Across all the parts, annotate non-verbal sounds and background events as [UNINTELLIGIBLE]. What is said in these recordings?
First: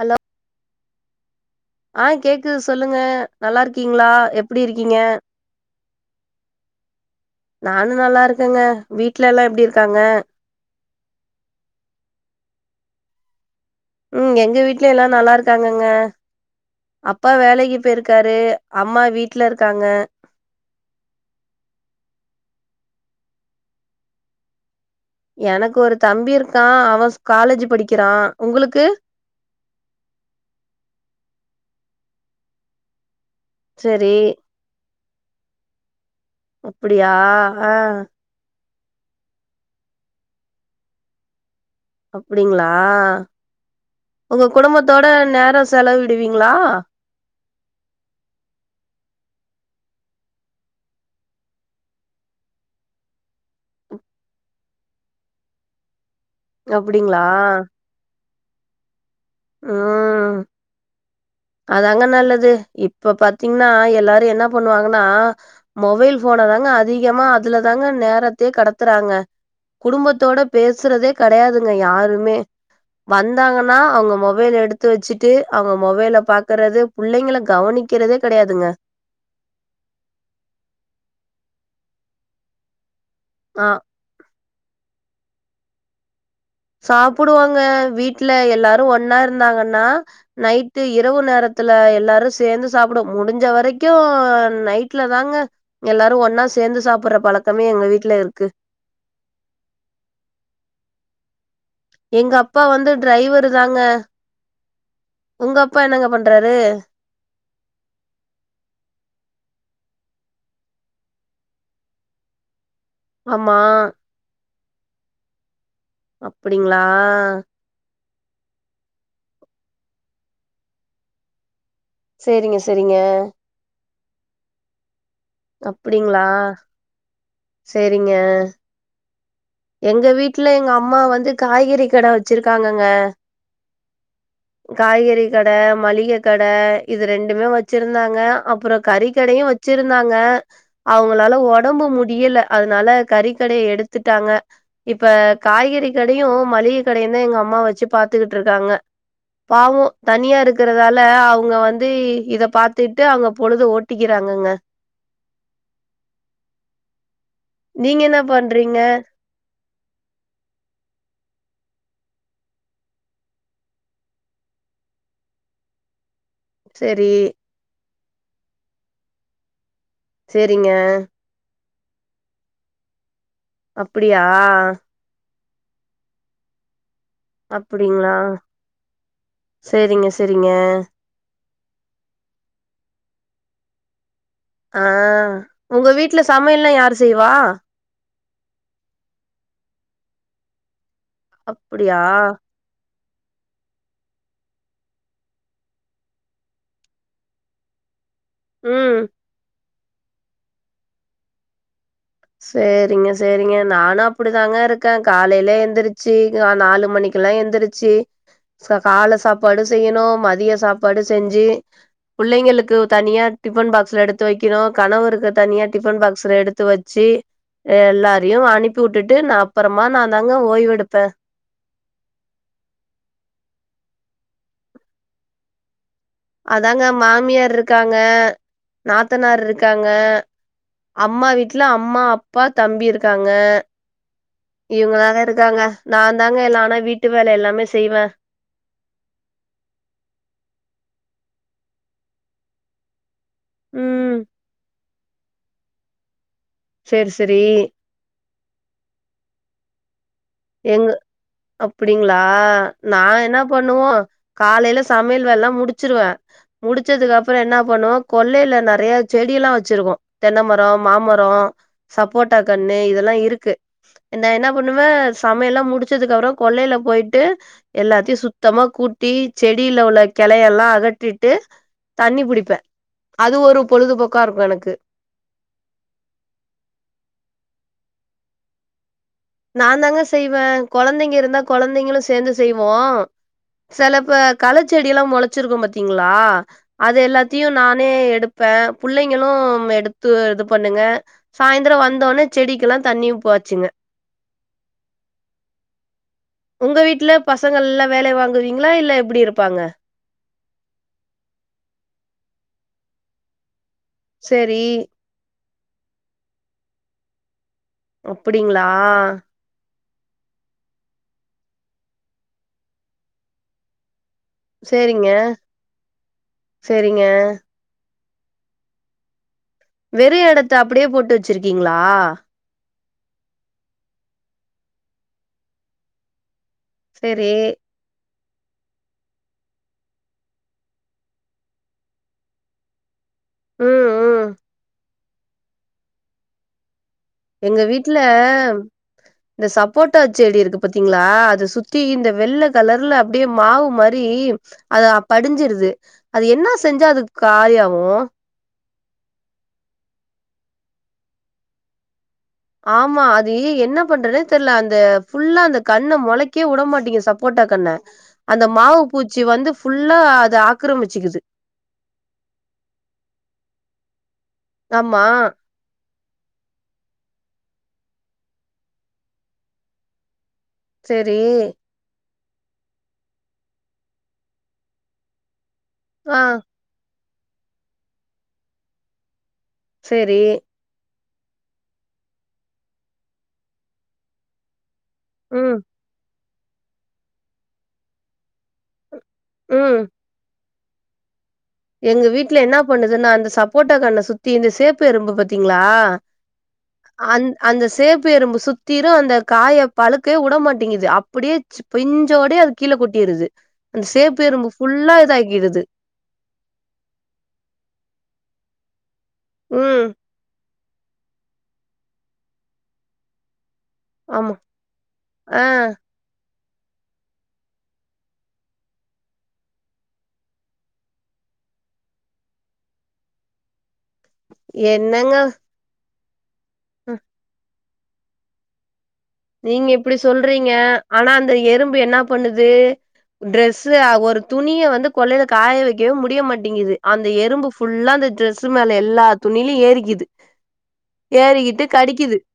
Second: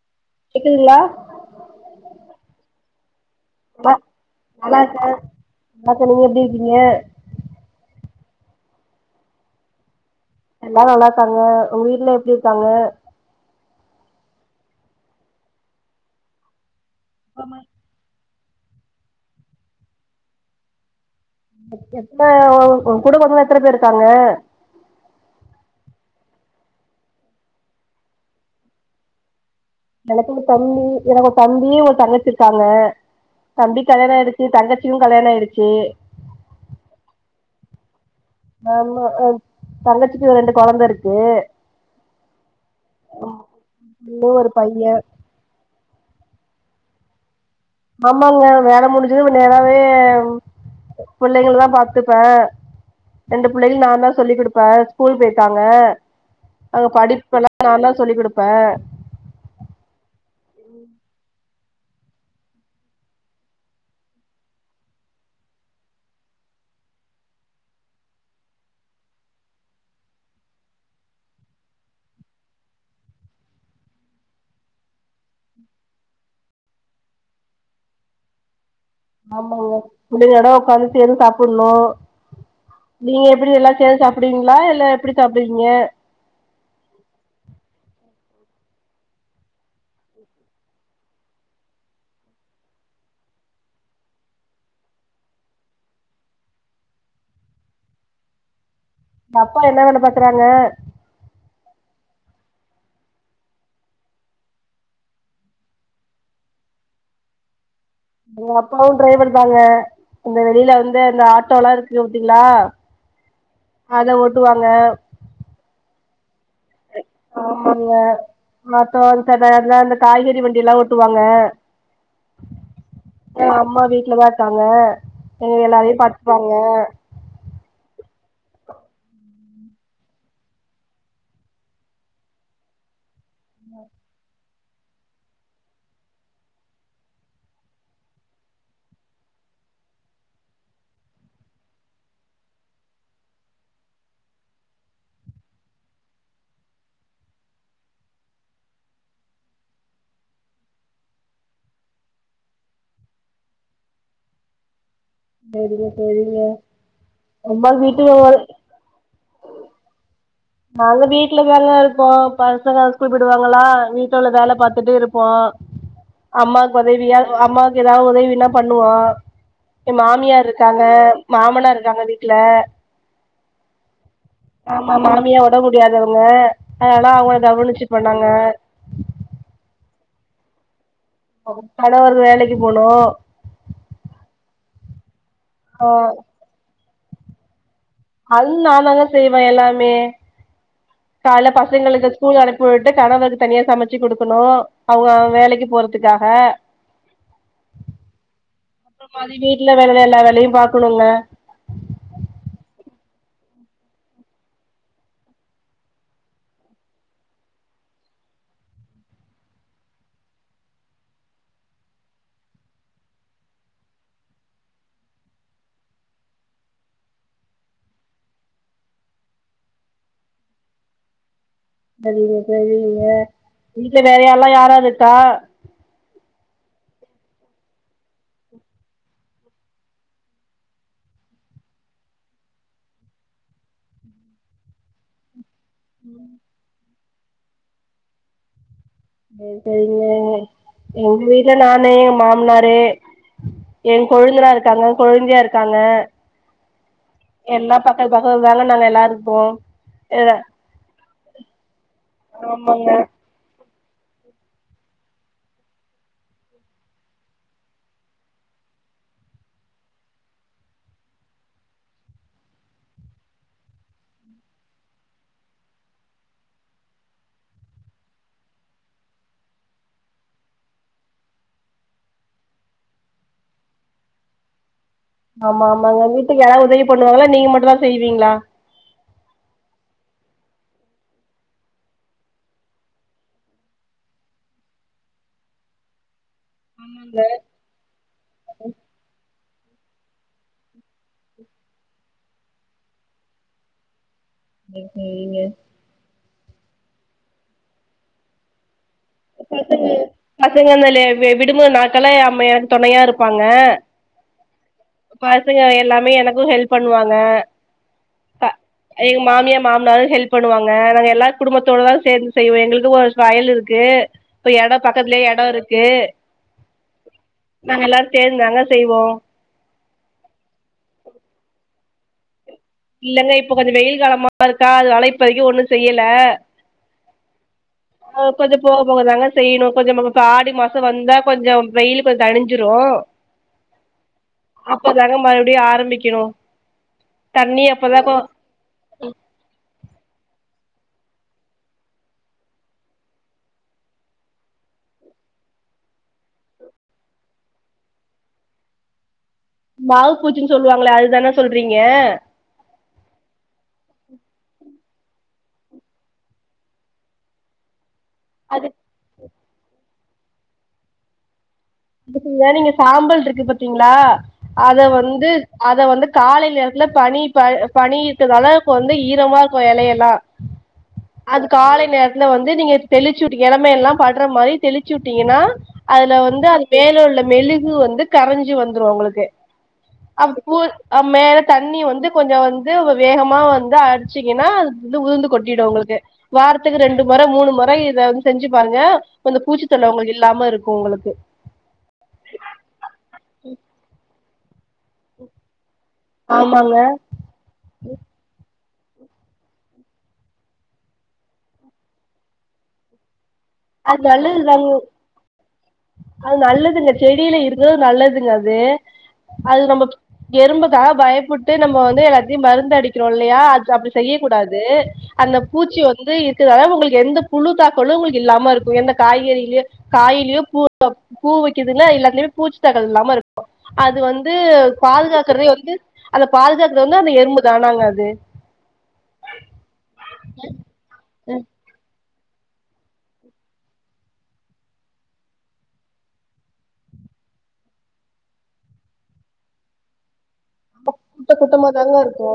hello கிங்ளா ஆ கேக்குது சொல்லுங்க ந நல்லாருக்கீங்ளா நல்லா எப்டியிருக்கீங்க இருக்கே நல்லாருக்கே நீங்க எப்டி இருக்கீங்க நானு நல்லாருக்க இருக்கங்க வீட்லல்லா எப்டிருக்காங்க எல்லா நல்லாருக்காங்க உங்க வீட்ல எப்டியிருக்காங்க ம் எங்க வீட்ல எல்லா நல்லாருக்காங்கங்க அப்பா வேலைக்கு பெயிருக்காரு அம்மா வீட்லருக்காங்க எத்தன உ கூட பொறந்தவங்க எத்தன பேர் இருக்காங்க எனக்கு ஒரு தம்பி இருக்கா அவன் காலேஜ் படிக்கிறா உங்களுக்கு எனக்கு ஒரு தம்பி எனக்கு ஒரு தம்பியு ஒரு தங்கச்சிருக்காங்க தம்பி செரி கல்யாணாயிடிச்சு தங்கச்சி கல்யாண ஆயிடுச்சு அப்டியா ஆ ஆமா தங்கச்சிக்கு ஒரு ரெண்டு கொழந்தருக்கு அப்டிங்களா இன்னு உங்க ஒரு பைய குடும்பத்தோட நேர செலவி டுவிங்களா ஆமாங்க வேல முடிஞ்சது நேராவே பிள்ளைங்களதா பாத்துப்பே ரெண்டு பிள்ளைகளு நா தா சொல்லிக்குடுப்பே ஸ்கூல் பெயிட்டாங்க அவங்க அப்டிங்களா படிப்பெல்லா நா தா சொல்லிக்குடுப்பே ப்ப ம் அதாங்க நல்லது இப்ப பாத்தீங்கன்னா எல்லாரு என்னா பண்ணுவாங்கன்னா மொபைல் ஃபோன தாங்க அதிகமா அதுலதாங்க நேரத்தையே கடத்துறாங்க குடும்பத்தோட பேசுறதே கெடையாதுங்க யாருமே வந்தாங்கன்னா அவங்க மொபைல் எடுத்துவச்சுட்டு அவங்க மொபைல பாக்கறது புள்ளைங்கள கவனிக்கிறதே கெடையாதுங்க ஆமாங்க முடிஞ்சடு உக்காந்து சேந்து சாப்புட்ணு நீங்க எப்டி ஆ எல்லா சேந்து சாப்புடுவீங்களா இல்ல எப்டி சாப்டுவீங்க சாப்புடுவோங்க வீட்ல எல்லாரு ஒன்னாருந்தாங்கன்னா நைட்டு் இரவு நேரத்துல எல்லாரு சேந்து சாப்டுவோ முடிஞ்ச வரைக்கு நைட்லதாங்க எல்லாரு ஒன்னா சேந்து சாப்ட்ற பழக்கமே எங்க வீட்ல இருக்கு உங்க அப்பா என்ன வேல பாக்குறாங்க எங்க அப்பா வந்து டிரைவருதாங்க உங்க அப்பா என்னங்க பண்றாரு எங்க அப்பாவும் டிரைவர்தாங்க இந்த வெளில வந்து அந்த ஆட்டோல்லா இருக்குங்க பாத்தீங்களா ஆமா [UNINTELLIGIBLE] அப்டிங்களா மத்த [UNINTELLIGIBLE] இந்த காய்கறி வண்டியெல்லா ஓட்டுவாங்க சேரிங்க செரிங்க எங்க [UNINTELLIGIBLE] எங்க எல்லாரையு பாத்துப்பாங்க ங்க எங்க வீட்ல எங்க அம்மா வந்து காய்கறி கட வச்சிருக்காங்கங்க [INAUDIBLE] காய்கறி கட மளிக கட இது ரெண்டுமே வச்சிருந்தாங்க அப்ற கறிக்கடையு வச்சிருந்தாங்க அவங்களால ஒடம்பு முடியல அதனால கறிக்கடைய எடுத்துட்டாங்க இப்ப காய்கறி கடையு மளிகை கடையு தா எங்க அம்மா வச்சு பாத்துக்கிட்டுருக்காங்க பாவோ தனியா இருக்கிறதால அவங்க வந்து இத பாத்துட்டு அவங்க பொழுது ஓட்டிக்கிறாங்கங்க செரிங் செரிங்க நீங்க என்ன பண்றிங்க நாங்க வீட்ல தாங்க இருப்போ பசங்க ஸ்கூல் போய்டுவாங்களா வீட்ல உள்ள வேலை பாத்துட்டு இருப்போ அம்மாக்கு செரி உதவியா அம்மாக்கு எதா ஒரு உதவினா பண்ணுவோ எ மாமியார் செரிங்க இருக்காங்க மாமனாரு க்காங்க வீட்ல அப்புடியா இல்ல ஒட முடியாதவுங்க அதனால அவுங்க கவுனிச்சு அப்டிங்களா போனாங்க செரிங்க செரிங்க ஒ கனவர் வேலக்கி போனு ஆ உங்க வீட்ல சமையல்லா யாரு செய்வா அது நாந்தாங்க செய்வ எல்லாமே கால்ல அப்டியா பசங்ளுக்கு ஸ்கூல் அனுப்பி உட்டுட் கணவரு தனியா சமச்சு குடுக்கணு அவ்ங்க வேலக்கி போறதுக்காக ம் அப்ற மதிமி இல்ல வேற வேல எல்லா வேலயு பாக்குணுங்க சேரிங்க சேரிங்க நானு அப்புடிதாங்க இருக்க காலைல எந்துரிச்சு நாலு மணிக்குலா எந்துரிச்சு ச கால சாப்பாடு செய்யணு மதிய சாப்பாடு செஞ்சு புள்ளைங்களுக்கு தனியா டிஃபன் பாக்ஸ்ல எடுத்து வைக்கணு கணவருக்கு தனியா டிஃபன் பாக்ஸ்ல எடுத்து வச் ச்சி எல்லாரையு அனுப்பி உட்டுட்டு நா அப்பறமா நாதாங்க ஓய்வெடுப்ப சரிங்க சரிங்க வீட்ல வேற யார்லா யாராருக்கா அதாங்க மாமியார் ருக்காங்க நாத்தனார் இருக்காங்க அம்மா வீட்ல அம்மா அப்பா தம்பி இருக்காங்க இவங்ளாதா இருக்காங்க நாந்தாங்க எல்லா ஆனா வீட் ட்டு வேல எல்லாமே செய்வ அ செரிங்க எங் வீட்ல நாணு எங் மாம்னாரு எ ம் கொழுந்தனாருக்காங்க கொழுந்தியா இருக்காங்க சேர் செரி மேல நாங்க எல்லார்ருப்போ எங்கு அப்புடிங்ளா ஆமாங்க நா என்னா பண்ணுவோ காலைல சம்யல் வேலலா முடிச்சிருவ முடிச்சதுக்கு அப்ற என்னா பண்ணுவ கொள்ளைல நெறைய செடியல்லா வச்சிருக்கோ தென்னமரோ மாமரோ சப்போட்டா கண்ணு இதல்லா இருக்கு நா என்னா பண்ணுவ சமையல்லா முடிச்சதுக்கு அப்ற கொள்ளையில போய்ட்டு எல்லாத்யு சுத்தமா கூட்டி செடில உள்ள கெளை எல்லா அகட்டிட்டு தண்ணி புடிப்பே அது ஒரு பொழுதுபோக்காருக்கு எனக்கு ஆமா ஆமாங்க வீட்டுக்கு யாராவ்து உதவி பண்ணுவாங்ளா நீங்க மட்டு தா செய்வீங்ளா நாந்தாங்க செய்வ கொழந்தைங்க இருந்தா கொழந்தைங்களு சேந்து செய்வோ செலப்ப களச்செடிய எல்லா முளைச்சிருக்கு பாத்தீங்களா அது ஆமாங்க எல்லாத்தையும் நானே எடுப்ப புள்ளைங்களு எடுத்து இது பண்ணுங்க சாயந்தரம் வந்தோடனே செடிக்க எல்லா தண்ணி உ பாச்சுங்க [UNINTELLIGIBLE] உங்க வீட்ல பசங்க எல்லா வேலை வாங்குவீங்களா இல்ல எப்பிடி இருப்பாங்க பசங்க பசங்க அந்த விடுமு நாக்கல அம்ம எனக்கு துணையா இருப்பாங்க செரி பசங்க எல்லாமே எனக்கு ஹெல்ப் பண்ணுவாங்க ப அப்டிங்களா எங்க மாமியா மாமனாரு ஹெல்ப் பண்ணுவாங்க நாங்க எல்லா குடும்பத்தோடதா சேந்து செய்வோ எங்களுக்கு ஒரு வயல் இருக்கு இப்ப எடம் சேரிங்க பக்கத்துலயே எடம் இருக்கு சேரிங்க நாங்க எல்லா சேர்ந்தாங்க செய்வோ வெறு எடத்த அப்டியே போட்டு வெச்சிருக்கீங்களா ஆஹ் இல்லங்க இப்ப கொஞ்சோ வெயில் காலமா இருக்கா அதுனால இப்போதைக்கு ஒண்ணு செய்யல சேரி கொஞ்சோ போக போகதாங்க செய்யணு கொஞ்சோ ஆடி மாசம் வந்தா கொஞ்சோ வெயில் கொஞ்சோ தனிஞ்சிரும் உஹம் உஹம் இப்ப தங்க மறுபடியு ஆரம்பிக்கணு எங்க தண்ணி வீட்ல அப்பதா கொ இந்த சப்போட்டா செடி இருக்கு பாத்தீங்களா அத சுத்தி இந்த வெள்ள கலர்ல அப்டியே மாவு மாதிரி அத படிஞ்சிருது அது என்ன செஞ்சா அதுக்கு காலாவும் மாவு பூச்சுன்னு சொல்லுவாங்களே அதுதானே சொல்றீங்க ஆமா அது என்ன பண்றேனே தெரில அந்த ஃபுல்லா அந்த கண்ணு முளைக்கே உடமாட்டீங்க சப்போர்ட்டா கண்ண அந்த மாவு பூச்சி வந்து ஃபுல் நல்ல அது ஆக்கிரமிச்சுக்குச்சு நீங்க சாம்பல் இருக்கு பாத்தீங்களா அத ஆமா வந்து அத வந்து காலை நேரத்துல பனி ப பனியிட்டதால இப்ப வந்து ஈரமா இருக்கு எலையெல்லா செரி அது காலை நேர வந்து நீங்க தெளிச்சு விட் எளமேல எல்லா படுற மாரி தெளிச்சு விட்டீங்கன்னா அதுல ஆ வந்து அது மேல உள்ள மெழுகு வந்து கரஞ்சு வந்துரு உங்களுக்கு செரி அ போ அ மேல தண்ணி வந்து கொஞ்சோ வந்து வேகமா வந்து அடிச்சிங்கன்னா வந்து உதிர்ந்து ம் கொட்டிடு உங்களுக்கு வாரத்துக்கு ரெண்டு மெற மூணு மெற இத வந்து செஞ்சு பாருங்க கொஞ்சோ பூச்சி ம் தெள்ள உங்களுக்கு இல்லாம இருக்கு இருக்கு உங்களுக்கு எங்க வீட்ல என்னா பண்ணுதுன்னா அந்த சப்போட்டாக்கன்ன சுத் தி இந்த சேப்பு எறும்பு பாத்தீங்ளா ஆமாங்க அந் அந்த சேப்பு எறும்பு சுத் த்திரு அந்த காய பழுக்கவே உடமாட்டிங்குது அப்படியே ச்சு பிஞ்சோடு அது கீழ கொட்டிருது அந்த அது சேப்பு எறும்பு நல்லதுதாங்க ஃபுல்லா இதாக்கிடுது நல்லதுங்க ங்க செடில இருந்தா அது நல்லதுங்க அது அது நம்ம ம் எறும்ப தா பயப்பட்டு நம்ம வந்து எல்லாத்தியு மருந்து அடிக்கிறோ இல்லையா அப்டி ஆமா செய்யக்கூடாது அந்த ஆ பூச்சிய வந்து [UNINTELLIGIBLE] உங்களுக் எந்த புழு தாக்கலு உங்களுக் இல்லாம இருக்கு எந்த காய்கறிலயு காயிலயு [INAUDIBLE] பூ வெக்குதுல்ல எல்லாத்துலயுமே பூச்சி தாக்கல் இல்லாம இருக்கு அ து வந்து என்னங்க பாதுகாக்கறதே வந்து அந்த பாதுகாக்கறது வந்து ம் அந்த எறும்பு தா நாங் அது நீங்க இப்டி சொல்றீங்க ஆனா அந்த எறும்பு என்னா பண்ணுது ட்ரெஸ்ல ஒரு துணிய வந்து கொள்ளைல காய வெக்கவே முடிய மாட்டிங்குது அந்த எறும்பு ஃபுல்லா அந்த ட்ரெஸ் மேல எல்லா துணியிலு ஏறிக்குது ஆமா கூட்ட ஏறிக்கிட்டு கூட்டமா தாங்க கடிக்குது இருக்கு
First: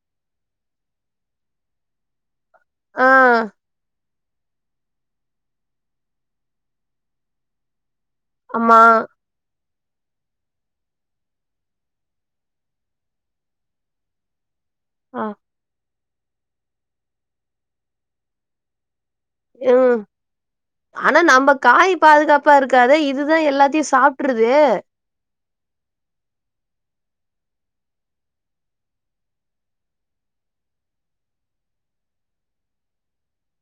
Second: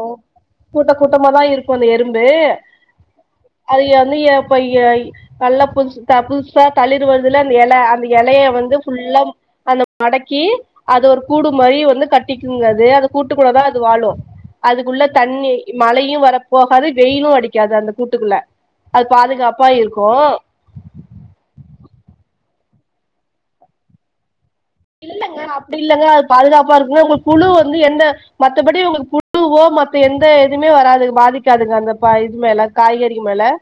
கூட்ட கூட்டமா தா இருக் கு அந்த எறும்பு ஆ அது [UNINTELLIGIBLE] ஏப்பையாயி நல்லா புதுசு த புதுசா தளிர் வர்துல அந்த எல அந்த எலைய வந்து ஆமா ஃபுல்லா அந்த மடக்கி அது ஒரு கூடு மாரி வந்து கட்டிக்குங் அது அத கூட்டுக்குள்ள தா அது வாழு அதுக்குள்ள ஆ தண்ணி மழை யு வரப் போகாது வெயிலு அடிக்காது அந்த கூட்டுக்குள்ள அது பாதுகாப்பா உம் இருக்கு ஆனா நம்ம காய் பாதுகாப் பா இருக்காதே இதுதா எல்லாத்தியு சாப்ட்ரு இல்லங்க அப்டி இல்லங்க அது பாதுகாப்பா இருக்குங்க உங்களுக் புழு வந்து எந்த மத்தபடி உங்களுக்கு புழுவோ மத்த எந்த எதுவுமே வராது பாதிக்காதுங்க அந்த பா இது மேல காய்கறி மேல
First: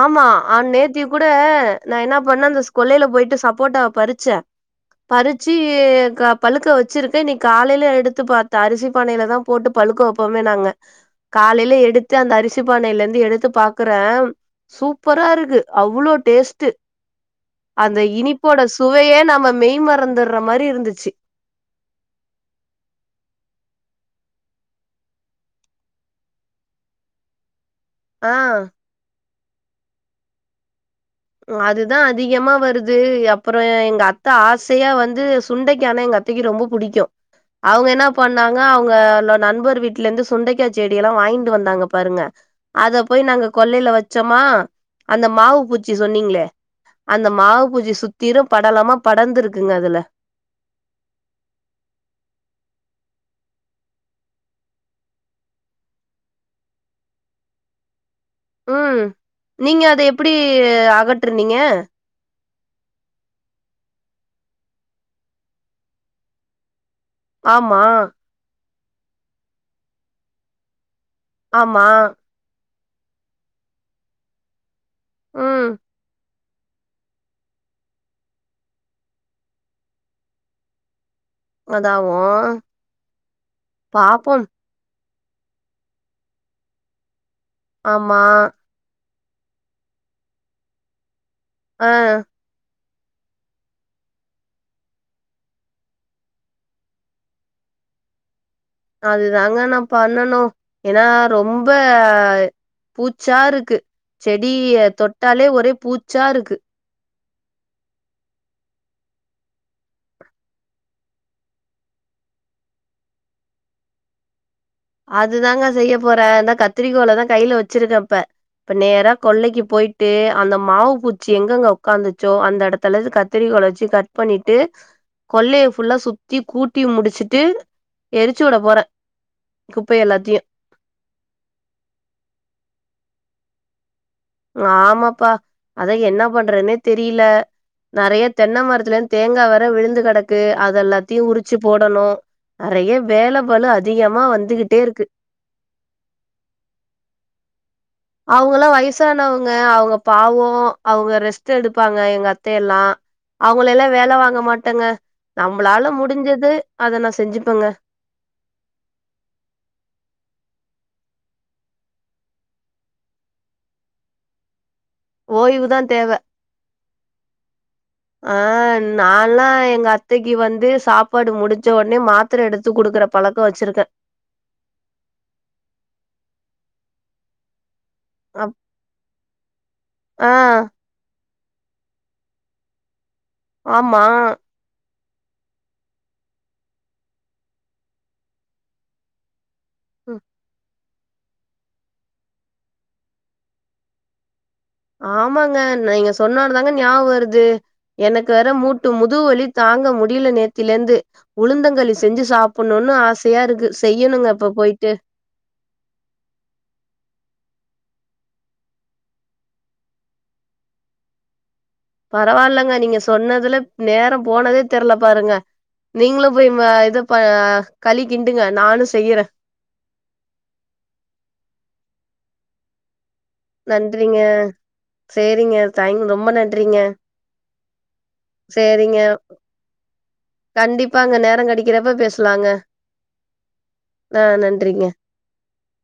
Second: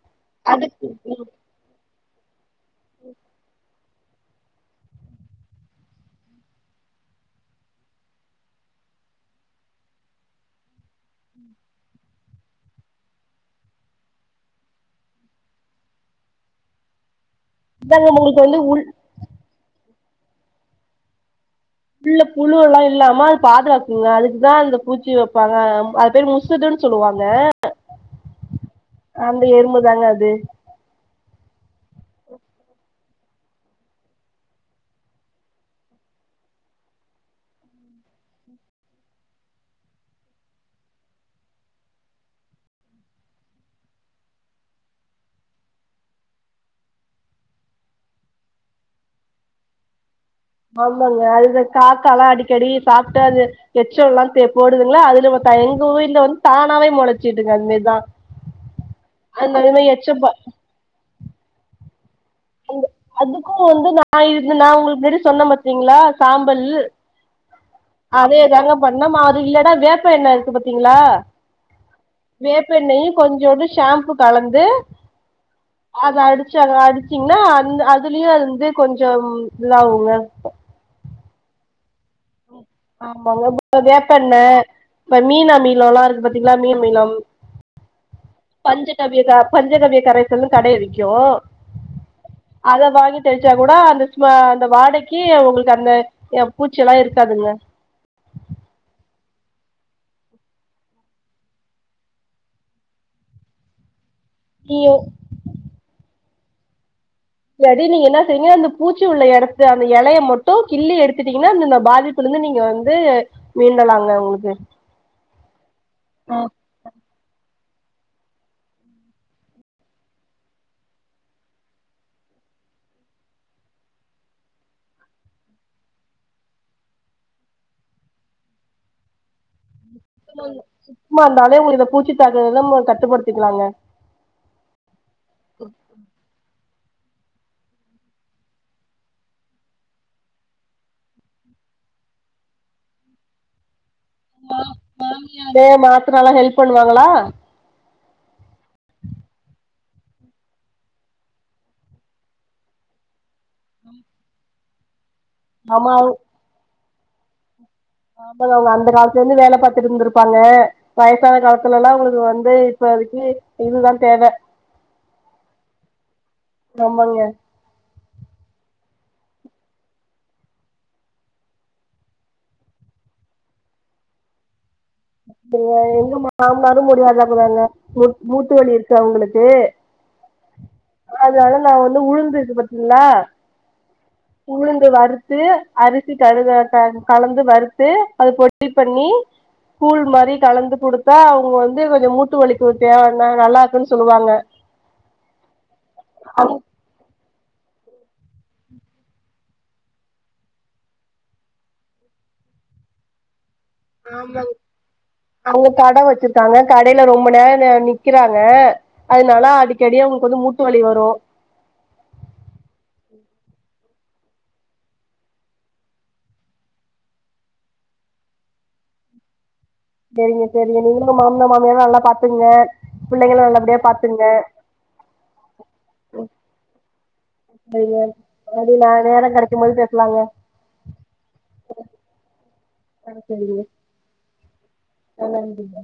ஆமா ஆஹ் அதுக்கு நேத்திக் கூட நா என்னா பண்ணே அந்த ஸ் கொள்ளைல போய்ட்டு சப்போட்ட பறிச்சே பறிச்சு க பழுக்க வெச்சிருக்கே இன்னிக் காலைல எடுத்து பாத்தா அரிசி பானைல தா போட்டு பழுக்க வெப்போமே நாங்க காலைல எடுத்து அந்த அரிசி பானைலர்ந்து எடுத்து பாக்கறே சூப்பரா இருக்கு அவ்ளோ டேஸ்ட்டு அந்த இதாங்க உங்களுக்கு இனிப்போட வந்து உள் சுவையே நம்ம மெய்ம றந்துடுற மாரி இருந்துச்சு உள்ள புழுவெல்லா இல்லாம அது பாதுகாக்குங்க அதுக்கு தா அந்த பூச்சி வெப்பாங்க அது பேரு முசுதுன் சொல்லுவாங்க ஆ அந்த எறும்புதாங்க அது அதுதா அதிகமா வருது அப்புற எங்க அத்த ஆசையா வந்து சுண்டைக்கானா எங்க அத்தைக்கு ரொம்ப பிடிக்கு அவங்க என்ன பண்ணாங்க அவங்க நண்பர் வீட்டுல இருந்து சுண்டைக்காய் செடி எல்லா வாங்கிட்டு வந்தாங்க பாருங்க அத போய் நாங்க கொள்ளையில வச்சோமா அந்த மாவு பூச்சி சொன்னிங்ளே அந்த மாவு பூச்சி சுத்திரு படலமா படந்துருக்குங்க அதுல ஆமாங்க அது காக்க எல்லா அடிக்கடி சாப்ட்டு அது எச்ச எல்லா தெ போடுதுங்ளா அதுல த எங்க வீட்ல வந்து தானாவே மொளைச்சுதுங்க அதுமேதா ம் நீங்க அத எப்படி அக ற்றுனிங்க அ அதுக்கு வந்து நா இதுக்கு நா உங்ளுக்கு முன்னாடி சொன்னம் பாத்திங்ளா சாம்பல் ஆமா பண்ணம அது இல்லடா வேப்ப எண்ணெ இருக்கு பாத்திங்ளா ஆமா ப்பெண்ணெயு கொஞ்சூண்டு ஷேம்ப்பு கலந்து ம் அத அடுச்சு அத அடி ச்சிங்னா அந் அதுலயு அது வந்து கொஞ்சம் இதாகுங்க அதாவு ஆமாங்க வேப்பெண்ணெ பாப்போம் இப்ப மீனா மீள எல்லா இருக்கு பாத்திங்ளா மீன் மிளம் ஆமா [UNINTELLIGIBLE] கரைச்சலு கடைல விக்கு ஆ அத வாங்கி தெளிச்சா கூட அந்தஸ் ம அந்த வாடைக்கி உங்களுக்கு அந்த ஏ பூச்சி எல்லா இருக் க்காதுங்க அது தாங்க நா பண்ணணு ஏன்னா ரொம்ப பூச்சாருக்கு செடிய நீங்க தொட்டாலே ஒரே பூச் சாருக்கு இல்லாடி நீங்க என்னா செய்ங்க அந்த பூச்சி உள்ள எடத்த அந்த எலைய மட்டும் கிள்ளி எடுத்துட்டீங்கன்னா அந்தந்த பாதிப்புலந்து நீங்க வந்து மீண்டலாங்க உங்களுக்கு அதுதாங்க செய்ய போற அதா கத்திரிக்கோல தா கையில வச் ச்சிருக்கப்ப இப்ப நேரா கொள்ளைக்கி போயிட்டு அந்த மாவு பூச்சி எங்கெங்க உக்காந்துச்சோ அந்த எடத்துல இது கத்திர கோல வச்சு கட் பண்ணிட்டு கொள்ளைய ஃபுல்லா சுத்தி கூட்டி முடிச்சுட்டு எரிச்சு உட போறே [UNINTELLIGIBLE] சுத்தமா இருந்தாலே உங்களுக் இந்த பூச்சி தாக்குறத ம கட்டுப்படுத் திக்லாங்க ம் ஆமாப்பா அதா என்னா பண்றதுன்னேத் தெரியில நறைய தென்ன மரத்துலந்து தேங்கா வர விழுந்து கடக்கு அத எல்லாத்தையும் உரிச்சு போடணும் நறைய வேல பலு அத் பெர் மாத்துனால்லா ஹெல்ப் பண்ணுவாங்களா அவங்கல்லா வயிசானவங்க அவங்க பாவோ அவங்க ரெஸ்ட் எடுப்பாங்க எங்க அத்தைய எல்லா அவங்கள எல்லா வேல வாங்க மாட்டேங்க ஆமா நம்புளால அவங்க முடிஞ்சது அத நா செஞ்சுப்பங்க ஆமாங்க அவங்க அந்த காலத்துல இருந்து வேல பாத்திட்ருந்திருப்பாங்க வயசான காலத்துல எல்லா அவங்களுக்கு வந்து இப்பதைக்கு இதுதா தேவை ஓய்வுதா தேவ ஆமாங்க ஆ நால்லா எங்க அத்தைக்கு வந்து சாப்பாடு முடிச்ச உடனே மாத்திர எடுத்து குடுக்குற பழக்க வெச்சிருக்கே அப்படியா எங்க மாமனாரு முடியாதவங்கதா மு அப் மூட்டுவலி இருக்கு அவுங்களுக்கு ஆ அதனால நா வந்து உளுந்திருக்கு பாத்திங்ளா ஆமா து அரிசி கடுகு க கலந்து வறுத்து அது பொடி பண்ணி கூல் ம் மாரி கலந்து குடுப் ப அவங்க வந்து கொஞ்ச மூட்டு வலிக்கு தேவ ந நல்லா இருக்குன்னு சொல்லுவாங்க ஆமாங்க நீங்க சொன்னன தாங்க ஞாபக வருது எனக்கு வேற மூட்டு முதுகுவலி தாங்க முடியல நேத்திலந்து உளுந்தங்களி செஞ்சு சாப்டணுனு ஆசயா இருக்கு செய்யணுங்க ஆமாங் இப்ப போயிட்டு அவங்க கடை வெச்சிருக்காங்க கடையில ரொம்ப நேர நி நிக்கறாங்க அதனால அடிக்கடி அவங்களுக்கு வந்து மூட்டு வலி வரு பரவால்லங்க நீங்க சொன்னதுல நேரம் போனதே தெர்ல பாருங்க நீங்களு போய் ம இத ப களி கிண்டுங்க நானு செய்யற செரிங்க செரிங்க நீங்களு மாமனா மாமியா எல்லா நல்லா பாத்துக்கங்க நன்றிங்க சேரிங்க தேங் ரொம்ப நன்றிங்க செரிங்க மறுபடி நே சேரிங்க நேரோ கெடைக்கும் போது பேசலாங்க கண்டிப்பாங்க நேரங் கெடைக்கறப்ப பேசலாங்க ஆ நன் அ நன்றிங்க